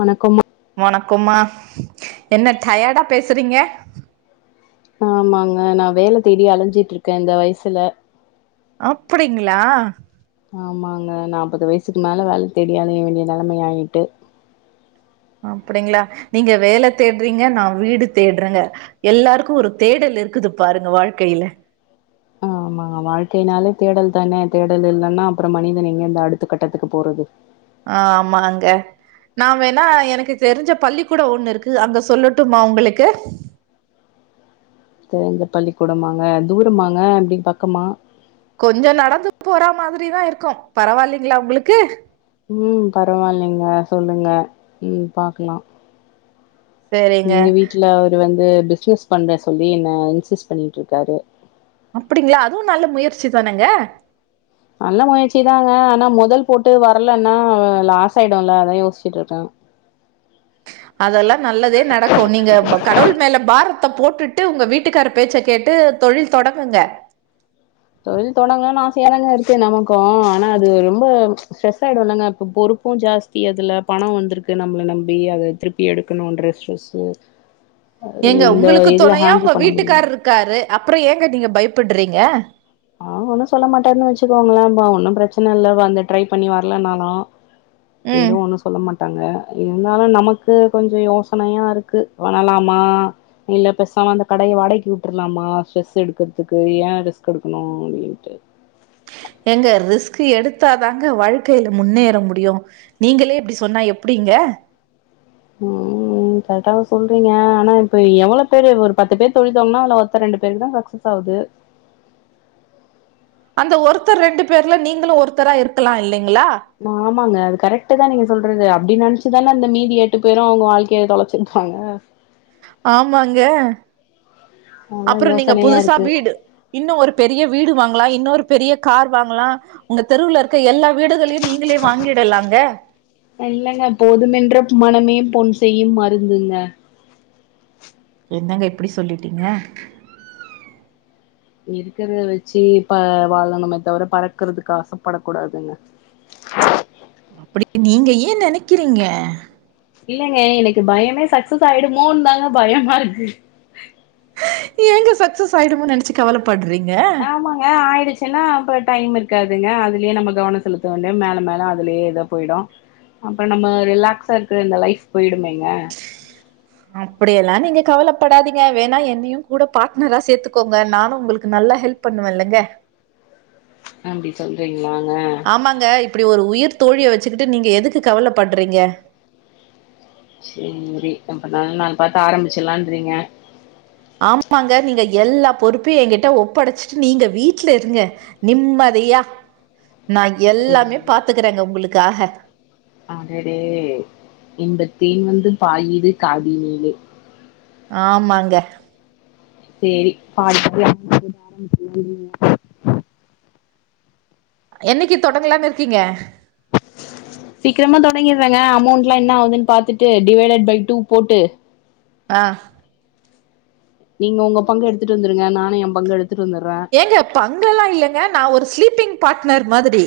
வணக்கம்மா வணக்கோம்மா என்ன ட்யட்டா பேசுறிங்க ஆமாங்க நா வேல தேடி அலைஞ்சிட் இருக்கே இந்த வயசில அப்டிங்ளா ஆமாங்க நாப்பது வயசுக்கு மேல வேல தேடி அலைய வேண்டிய நெலமையா ஆயிட்டு அப்டிங்ளா நீங்க வேல தேடுறீங்க நா வீடு தேடுறேங்க எல்லாருக்கு ஒரு தேடல் இருக்குது பாருங்க வாழ்க்கைல ஆமாங்க வாழ்க்கையினாலே தேடல் தான தேடல் இல்லனா அப்புறோ மனிதன் எங்க இந்த அடுத்த கட்டத்துக்கு போறது ஆமாங்க நா வேணா எனக்கு தெரிஞ்ச பள்ளி கூடோ ஒண்ணு இருக்கு அங்க சொல்லட்டுமா உங்களுக்கு தெரிஞ்ச பள்ளிக்கூடமாங்க தூரமாங்க எப்டி பக்கமா கொஞ்சோ நடந்து போற மாதிரி தா இருக்கு பரவாயில்லைங்ளா உங்களுக்கு ம் பரவாயில்லைங்க சொல்லுங்க ம் பாக்கலா சரிங்க எங்க வீட்ல அவரு வந்து பிஸ்னஸ் பண்றே சொல்லி என்ன இன்சிஸ் பண்ணிட் இருக்காரு அப்டிங்ளா அதுவு நல்ல முயற்சி தானங்க நல்ல முயற்சிதாங்க ஆனா மொதல் போட்டு வரலன்னா லாஸ் ஆய்டுல்ல அதா யோஸ்சிட்டிருக்கே அதெல்லா நல்லதே நடக்கு நீங்க கடவுள் மேல பாரத்த போட்டுட்டு உங்க வீட்டுக்காரர் பேச்ச கேட்டு தொழில் தொடங்குங்க தொழில் தொடங்கனுனு ஆசையாதாங்க இருக்கு நமக்கு ஆனா அது ரொம்ப ஸ்ட்ரெஸ் ஆயிடுவோதான இப்போ பொறுப்பு ஜாஸ்தி அதுல பணோ வந்துருக்கு நம்மள நம்பி அதுல திருப் பி எடுக்கணுன்ற ட்ரெஸ்ஸு ஏங்க உங்களுக்கு துணையா ஹேண்டில் உங்க பண்ண முடியல வீட்டுக்காரர் இருக் காரு அப்றோ ஏங்க நீங்க பயப்பட்றீங்க அவரு ஒன்னு சொல்ல மாட்டாருனு வெச்சுக்கோங்களே ஒன்னு பிரச்சன இல்ல வந்து ட்ரை பண்ணி வரலனாலு ம் எதூ ஒன்னு சொல்ல மாட்டாங்க இருந்தாலு நமக்கு கொஞ்சோ யோசனையா இருக்கு பணலாமா இல்ல பெசாம அந்த கடய வாடைக் விட்ரலாமா ஸ்ரெஸ் எடுக்கறதுக் ஏ ரெஸ்க் எடு க்கணு அப்டின்ட்டு ஏங்க ரிஸ்க் எடுத்தாதாங்க வாழ்க்கைல முன்னேற முடியு நீங்களே இப்டி சொன்னா எப்டிங்க ம் ம் கரக்டா சொல்றீங்க ஆனா இப்ப எவ்ளோ பேரு ஒரு பத்து பேர் தொழித்தோங்கனா இல்ல ஒருத்த ரெண்டு பேருக்கு தா சக்சஸ் ஆகுது அந்த ஒருத்தர் ரெண்டு பேர்ல நீங்களு ஒருத்தரா இருக்கலா இல்லீங்களா ஆமாங்க அது கரெக்ட் தா நீங்க சொல்றது அப்டி நெனச்சிதான அந்த மீதி எட்டு பேரு அவங்க வாழ்க்கைய தொழச்சிருப்பாங்க ஆமாங்க அதா அப்றோ நீங்க யோசனையா புதுசா இருக்கு வீடு இன்னு ஒரு பெரிய வீடு வாங்கலா இன்னுஒரு பெரிய கார் வாங்கலா உங்க தெருவுல இருக்க எல்லா வீடுகளையு நீ ங்ளே வாங்கிடலாங்க இல்லைங்க போதுமன்ற மனமே பொன் செய்யும் மருந்துங்க என்னங்க இப்டி சொல்லிட்டீங்க இருக்கறத வெச்சு இப்ப வாழனுமே தவிர பறக்கறதுக்கு ஆசைப்படக் கூடாதுங் அப்டி நீங்க ஏ நெனைக்கிறீங்க இல்லைங்க எனக்கு பயமே சக்சஸ் ஆயிடுமோன்னு தாங்க பயமா இருக்கு ஏங்க சக்சஸ் ஆயிடுமோனு நெனச்சு கவலப்படுறீங்க ஆ ஆயிடுச்சு ன்னா அப்ப டைம் இருக்காதுங்க அதுலயே நம்ம கவன செலுத்த வேண்ட மேல மேல அதுலயே ஏதோ போயிடு அப்ப நம்ம ரிலாக்ஸா இருக்குற இந்த லைஃப் பொய்டுமேங்க அப்புடியெல்லா நீங்க கவலப்படாதீங்க வேணா என்னயு கூட பார்ட்னரா சேத்துக்கோங்க நானு உங்களுக்கு நல்லா ஹெல்ப் பண்ணுவல்லங்க அப்டி சொல்றீங்ளாங ஆமாங்க இப்புடி ஒரு உயிர் தோழிய வச்சுக்கிட்டு நீங்க எதுக்கு கவல பட்றீங்க சேரி அப்ப நல்ல நாள் பாத்து ஆரமிச்சலான்ரிங்க ஆமாங்க நீங்க எல்லா பொறுப்பையு ஏங்கிட்ட ஒப்படச்சிட்டு நீங்க வீட்ல இருங்க நிம்மதயா நா எல்லாமே சேரி பாத்துக்குறங்க உங்களுக்காக அடடே இன்பத்தேன் வந்து பாயுது காதி நீலே ஆமாங்க சேரி பா [inaudible] என்னக்கி தொடங்கலான் இர்க்கீங்க சீக்கிரமா தொடங்கிற்றங்க அமௌண்ட்ல்லா என்ன ஆவுதுன் பாத்துட்டு டிவைடட் ஃபை டூ போட்டு அ நீங்க ஒங்க பங்க எடுத்துட்டு வந்துருங்க நானு ஏ பங்க எடுத்துட் வந்துட்ற ஏங்க பங்கல்லா இல்லங்க நா ஒரு ஸ்லீப்பிங் பாட்னர் மாதுரி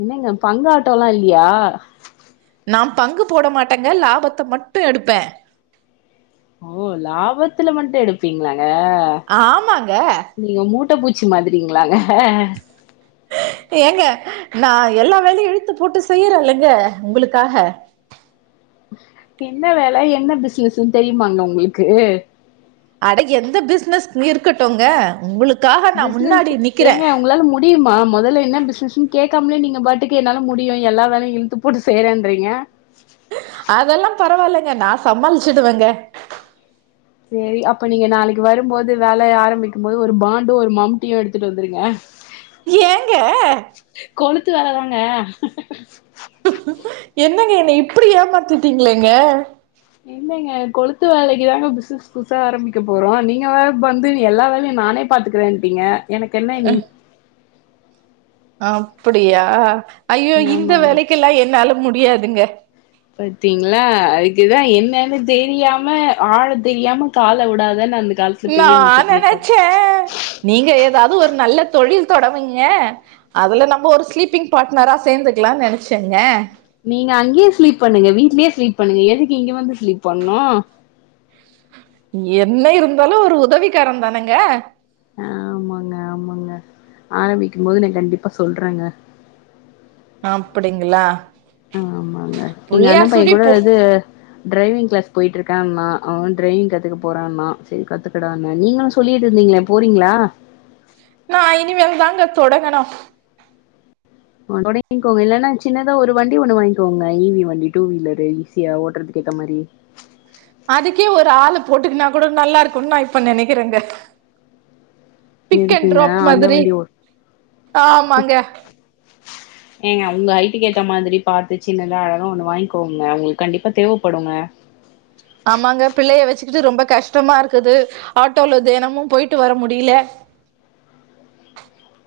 என்னங்க பங் ஆட்டோலா இல்யா நா பங்கு போட மாட்டங்க லாபத்த மட்டு எடுப்பே ஓ லாபத்துல மட்டு எடுப்பீங்ளாங்க ஆமாங்க நீங்க மூட்ட பூச்சி மாதுரிங்ளாங்க ஆ [inaudible] ஏங்க நா எல்லா வேலயு இழுத்து போட்டு செய்யுறல்லங்க உங்களுக்காக என்ன வேல என்ன பிஸ்னஸ்ன்னு தெரியுமாங்க உங்களுக்கு அட எந்த பிஸ்னஸ் இருக்கட்டுங்க உங்களுக்காக நா முன்னாடி நிக்கிற டியுமா மொதல்ல என்ன பிஸ்னஸ்னனு கேக்காம்லே நீங்க பாட்டுக்கு என்னால முடியு எல்லா வேலயு இழ்த்து போட்டு செய்றேன்றீங்க அதல்லா பரவால்லங்க நா சமாளிச்சுடுவங்க சேரி அப்ப நீங்க நாளைக் வரும்போது வேலய ஆரம்பிக்கும்போது ஒரு பாண்டு ஒரு மம்ட்டியு எடுத்துட் வந்துருங்க ஏங்க கொளுத்து வேலதாங்க என்னங்க என்ன இப்புடி ஏமாத்திட்டீங்ளேங்க இல்லங்க கொளுத்து வேலைக்கு தாங்க பிஸ்னஸ் புதுசா ஆரம்மிக்க போறோ நீங்க வேற வந்து எல்லா வேலையு நானே பாத்துக்குறேன்ட்டீங்க எனக்கு என்ன இனி அப்புடியா ஐயோ இந்த ஆமாங்க வேலைக்கில்லா என்னால முடியாதுங்க பத்தீங்ளா அதுக்குதா என்னன்னு தெரியாம ஆழ தெரியாம கால உடாதனு அந்த காலத் நா நெனச்ச நீங்க எதாது ஒரு நல்ல தொழில் தொடவீங்க அதுல நம்ப ஒரு ஸ்லீப்பிங் பாட்னரா சேந்துக்லா நெனச்சங்க நீங்க அங்யே ஸ்லீப் பண்ணுங்க வீட்லே ஸ்லீப் பண்ணுங்க எதுக்கு இங்க வந்து ஸ்லீப் பண்ணு என்ன இருந்தாலு ஒரு உதவிக்கர தானங்க ஆமாங்க ஆமாங்க ஆரமிக்கும்போது நா கண்டிப்பா சொல்றேங்க அப்புடிங்ளா அண்ண எங்க அண்ணன் பைய கூட இது டிரைவிங் க்ளாஸ் போயிட்ருக்கன்ணா அவன் டிரைவிங் கத்துக்க போறான்னா செரி கத்துக்கடான்ன நீங்களு சொல்லிட்ருந்தீங்ளே போறீங்ளா நா இனிமேல் தாங்க தொடங்கனு தொடங்கிக்கோங்க இல்லன்னா சின்னதா ஒரு வண்டி ஒண்ணு வாங்கிக்கோங்க இவி வண்டி டூ வீலரு ஈஸியா ஓட்டுறதுக்கு ஏத்த மாதிரி அதுக்கே ஒரு ஆளு போட்டுக்கனா கூட நல்லா இருக்கு நா இப்ப நினைக்கிறேங்க பிக் அண்ட் எதுக்குங்க டிராப் அந்த மாரி வண்டி ஓ ஆமாங்க ஏங்க உங்க ஹைட்டுக்கேத்த மாரி பாத்து சின்னதா அழகா ஒண்ணு வாங்கிக்கோங்க உங்களுக்கு கண்டிப்பா தேவைப்படுங்க ஆமாங்க பிள்ளைய வச்சுக்கிட்டு ரொம்ப கஷ்டமா இருக்குது ஆட்டோல தினமு போயிட்டு வர முடியல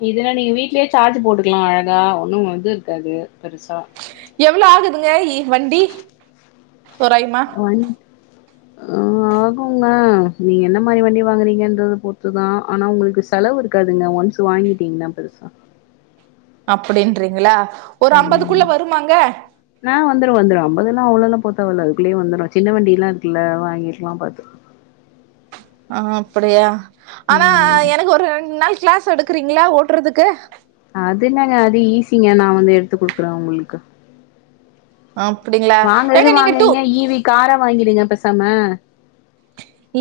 இதுன்னா நீங்க வீட்லயே சார்ஜ் போட்டுக்கலா அழகா ஒண்ணு வந்து இருக்காது பெருசா எவ்வளோ ஆகுதுங்க ஈ வண்டி தோராயமா ஒன் ஆ ஆகுங்க நீங்க என்ன மாறி வண்டி வாங்குறீங்கன்றத பொறுத்துதா ஆனா உங்களுக்கு செலவு இருக்காதுங்க ஒன்ஸ் வாங்கிட்டீங்கன்னா பெருசா அப்டின்றீங்களா ஒரு அம்பதுக்குள்ள வருமாங்க நா வந்துரு வந்துரு அம்பது எல்லா அவ்ளவுல்லா போ தேவல அதுக்குள்ளேயே வந்துரு சின்ன வண்டி எல்லா இருல்லல வாங்கிட்டுலா பாத்து ஆ அப்டியா ஆனா ம் எனக்கு ஒரு ரெண்டு நாள் கிளாஸ் கிளாஸ் எடுக்குறீங்களா ஓட்டுறதுக்கு அது என்ன அது ஈஸிங்க நா வந்து எடுத்து குடுக்குறே உங்களுக்கு அப்டிங்களா ஏங்க வாங்குறது நீங்க டூ வாங்குறீங்க ஈவி கார வாங்கிருங்க பேசாம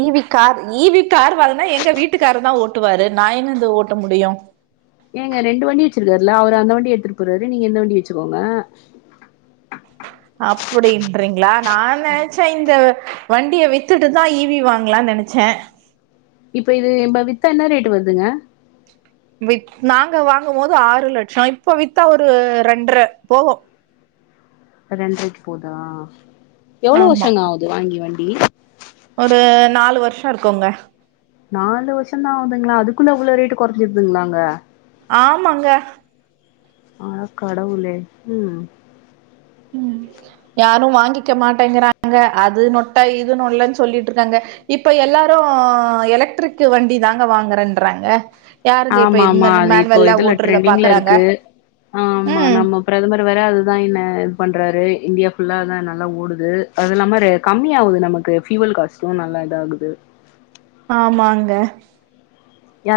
ஈவி கார் ஈவி கார் வாங்கன்னா எங்க வீட்டுக்காரு தா ஓட்டுவாரு நா எங்கருந்து ஓட்ட முடியு ஏங்க ரெண்டு வண்டி வச்சிருக்காருல்ல அவரு அந்த வண்டி எடுத்துட்டு போறாரு நீங்க இந்த வண்டி வச்சுக்கோங்க அப்டின்றீங்களா நா நெனைச்சே இந்த வண்டிய வித்துட்டுதா ஈவி வாங்கலாம்னு நேனைச்சே இப்ப இது இ நம்ம வித்தா என்ன ரேட் வருதுங்க வித் நாங்க வாங்கு போது ஆறு லட்சம் இப்போ வித்தா ஒரு ரெண்டுறை போகு ரெண்டரைக்கு போகுதா எவ்வளவு ஆமா வருஷங்க ஆகுது வாங்கி வண்டி ஒரு நாலு வருஷ இருக்குங்க நாலு வருஷம் தா ஆகுதுங்களா அதுக்குள்ள இவ்வளோ ரேட்டு் குறஞ்சிருதுங்களாங்க ஆமாங்க அட கடவுளே ம் ம் யாரு வாங்கிக்க மாட்டேங்கிறாங்க அது நொட்டா இது நொல்லைன்னு சொல்லிட்டு இருக்காங்க இப்ப எல்லாரு எலக்ட்ரிக் வண்டி தாங்க வாங்குறேன்றாங்க யாருங்க இப்ப ஆமா இது ஆமா மேல அது இப்போ மேனுவல்லா இதுல ஓட்டுறத ட்ரெண்டிங்ல பாக்குறாங்க இருக்கு ஆ ஆமா ம் நம்ம பிரதமர் வேற அதுதா இன்ன இது பண்றாரு இந்தியா ஃபுல்லா நல்லா ஓடுது அது இல்லாம கம்மிய ஆகுது நமக்கு ஃபியூவல் காஸ்ட்டு நல்லா இதாகுது ஆமாங்க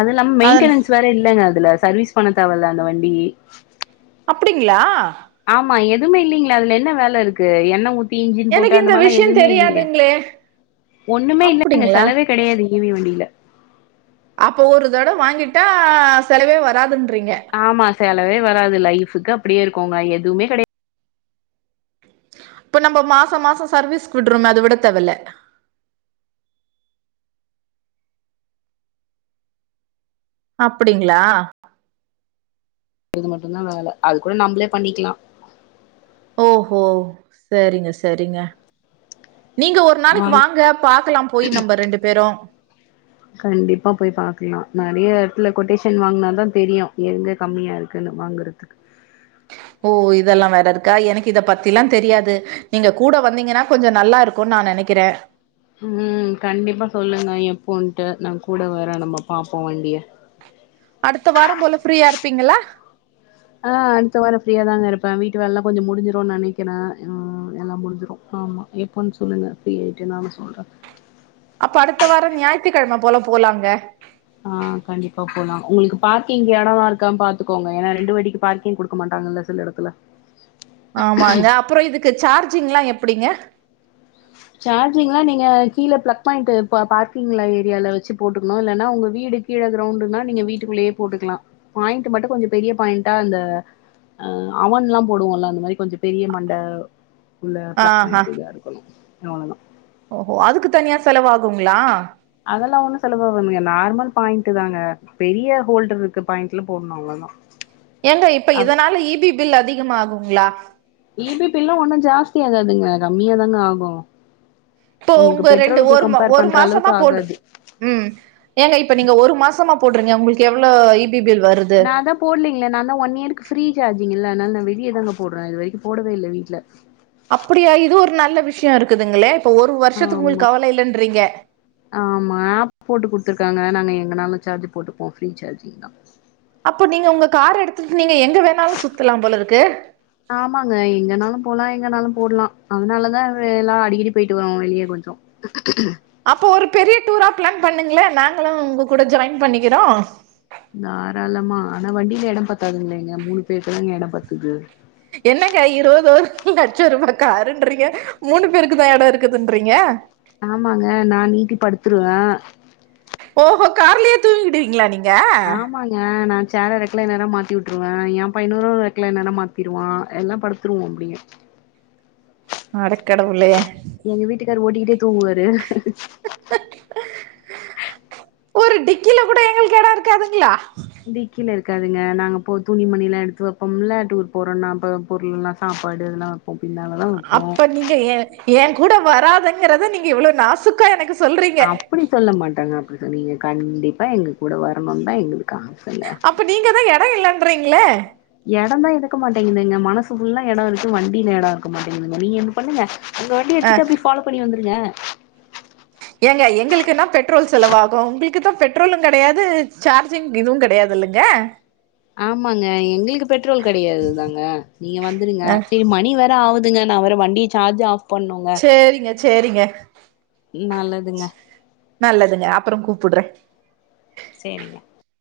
அது இல்லாம அதன மெயின்டெனன்ஸ் வேற இல்லங்க அதுல சர்வீஸ் பண்ண தேவல அந்த வண்டி அப்டிங்களா ஆமா எதுவுமே இல்லேங்களா அதுல என்ன வேலை இருக்கு என்ன ஊ இஞ்சின் போட்டு எனக்கு அந்த இந்த மாதிரா விஷயோ எதுவுமே இல்லேயே தெரியாதுங்களே ஒண்ணுமே இல்லங்க அப்டிங்களா செலவே கிடையாது இவே வேண்டியல அப்போ ஒரு தட வாங்கிட்டா செலவே வராதுன்றீங்க ஆமா சலவே வராது லைஃபக்கு அப்டியே இருக்கோங்க எதுவுமே கிடையாது இப்ப நம்ம மாசம் மாசம் சர்வீஸ் விடுறோமே அத விட தேவல இல்ல அப்டிங்களா அது மட்டுதா வேல அது கூட நம்மளே பண்ணிக்கலா ஓஹோ சேரிங்க சேரிங்க நீங்க ஒரு நாளைக்கு வாங் வாங்க பாக்கலா போயி நம்ம ரெண்டு பேரு கண்டிப்பா போயி பாக்கலா நெறைய இடத்துல கொட்டேஷன் வாங்கனா தா தெரியு எங்கே கம்மியா இருக்குன்னு வாங்கறதுக்கு ஓ இதெல்லா வேற இருக்கா எனக்கு இத பத்தில்லா தெரியாது நீங்க கூட வந்தீங்கனா கொஞ்ச நல்லா இருக் கு நா நெனைக்கறே உம் கண்டிப்பா சொல்லுங்க எப்போன்ட்டு நாகூட வேறே நம்ம பாப்போ வண்டியை அடுத்த வாரம் போல ஃப்ரீயா இருப்பீங்களா ஆ அடுத்த வாரோ ஃப்ரீயா தாங்க இருப்பே வீட்டு வேலல்லா கொஞ்ச முடுஞ்சிடுனு நெனைக்கிறே எல்லா முடிஞ்சிடு ஆமா எப்போன்னு சொல்லுங்க ஃப்ரீயிட்டு நானு சொல்றே அப்ப அடுத்த வாரோ ஞாயித்துக்கெழம போல போலாங்க ஆ கண்டிப்பா போலா உங்ளுக்கு பார்கிங் இடோல்லா இருக்கான்னு பாத்துக்கோங்க ஏனா ரெண்டு வாட்டிக்கு பார்கிங் கு டுக்க மாட்டாங்கல்ல சில இடத்துல ஆமாங்க அப்றோ இதுக்கு சார்ஜிங்ல்லா எப்டிங்க சார்ஜிங்லா நீங்க கீழே பிளக் பாயிண்ட் பார்கிங் ஏரியால வெச்சு போட்டுக்ணு இல்லைன்னா உங்க வீடு கீழ கிரௌண்டுனா நீங்க வீட்டுக்குள்ளயே போட்டுக்கலா பாயிண்ட் மட்டு கொஞ்ச பெரிய பாயிண்ட்டா அந்த ஆ அவன்ல்லா போடுவோல அ அந்த மாரி கொஞ்ச பெரிய மண்ட உள்ள ப்ளக் ஆஹா பாயிண்ட் இதா இருக்கணு அவ்ளோதா ஓஹோ அதுக் தனியா செலவாகுங்களா அதெல்லா ஒண்ணு செலவாதுங்க நார்மல் பாயிண்ட் தாங்க பெரிய ஹோல்டர் இருக்கு பாயிண்ட்ல போடணு அவ்ளோதா ஏங்க இப்ப அப் இதனால இ பி பில் அதிகம் ஆகுங்களா இ பி பில்லா ஒண்ணு ஜாஸ்தி ஆகாதுங்க கம்மியாதாங்க ஆகு இப்போ உங்ளுக்கு உங்க பெட்ரோலுக்கு கம்பேர் பண்ற அளவுக்கு ஆகாது உம் ஏங்க இப்ப நீங்க ஒரு மாசமா போடுறீங்க உங்ளுக்கு எவ்ளோ இ பி பில் வருது நா தா போடலைங்களே நா தா ஒன் இயர்க்கு ஃப்ரீ சார்ஜிங் இல்ல அதனால நா வெளிய தாங்க போடுறே இது வரை போவே இல்ல வீட்ல அப்படியா இது ஒரு நல்ல விஷயம் இருக்குதுங்களே இப்ப ஒரு வருஷத்துக்கு ஆமா உங்ளுக்கு கவலை இல்லன்றீங்க ஆமா ஆப் போட்டு குடுத்துருக்காங்க நாங்க எங்கனாலு சார்ஜ் போட்டுப்போ ஃப்ரீ சார்ஜிங் தா அப்போ நீங்க உங்க கார் எடுத்ட்டு நீங்க எங்க வேணாலு சுத்தலா போலருக்கு ஆமாங்க எங்கனாலு போலா எங்கனாலு போடலா அதனாலதான்ல்லா அடிக்கடி போயிட்டு வரோ வெளிய கொஞ்சோ [inaudible] அப்போ ஒரு பெரிய டூரா பிளான் பண்ணுங்களே நாங்களு உங்க கூட ஜாயின் பண்ணிக்கிறோ தாராளமா ஆனா வண்டில இடம் பத்தாதுங்களேங்க மூணு பேருக்கு தாங்க இடம் பத்துது என்னங்க இருபது லட்சருபா காருன்றீங்க மூணு பேருக்கு தா இடோ இருக்குதுன்றீங்க ஆமாங்க நா நீட்டி படுத்துருவே ஓஹோ கார்லயே தூங்கிடுவீங்களா நீங்க ஆமாங் ஏ நா சேர ரெக்லைனரா மாத்தி வுட்டுருவே ஏ பையனு ரெக்லைனரா மாத்திடுவா எல்லா படு த்ருவோ முடியு அடக்கடவுளே எங்வீட்டுக்காரு ஓட்டிகிட்டே தூங்குவாரு ஒரு டிக்கில கூட எங்ளுக்கு இடோ இருக்காதுங்களா டிக்கில இருக்காதுங்க நாங்க போ துணிமணில்லா எடுத்து வெப்போம்ல டூர் போறோம்னாப் பொருள்ல்லா சாப்பாடு அதெல்லா அப்ப நீங்க ஏ ஏ கூட வராதுங்கறத நீங்க எவ்ளோ நாசுக்கா எனக்கு சொல்றீங்க அப்டி சொல்ல மாட்டாங்க அப்டி சொன்னீங்க கண்டிப்பா எங்க கூட வரணுனு தா எங்ளுக்கு ஆசங்க அப்ப நீங்க தா இட இல்லன்றீங்களே இடம் தா இருக்க மாட்டேங்குதுங்க மனசு ஃபுல்லா இட இருக்கு வண்டியில இட இருக்க மாட்டேங்குதுங்க நீங்க ஓன்ன பண்ணுங்க உங்க வண்டி அ எடுத்துட்டு அப்டியே ஃபாலோ பண்ணி வந்துருங்க ஏங்க எங்களுக்குனா பெட்ரோல் செலவாகு உங்களுக்கு தா பெட்ரோலு கிடையாது சார்ஜிங் இதுவு கிடையாதுல்ல அங்க ஆமாங்க எங்களுக்கு பெட்ரோல் கிடையாது தாங்க நீங்க வந்துருங்க ஆ சேரி மணி வேற ஆகுது ஏங்க நா வேற வண்டி சார்ஜ் ஆஃப் பண்ணோங்க சேரிங்க சேரிங்க நல்லதுங்க நல்லதுங்க அப்றோ கூப்படுறே சேரிங்க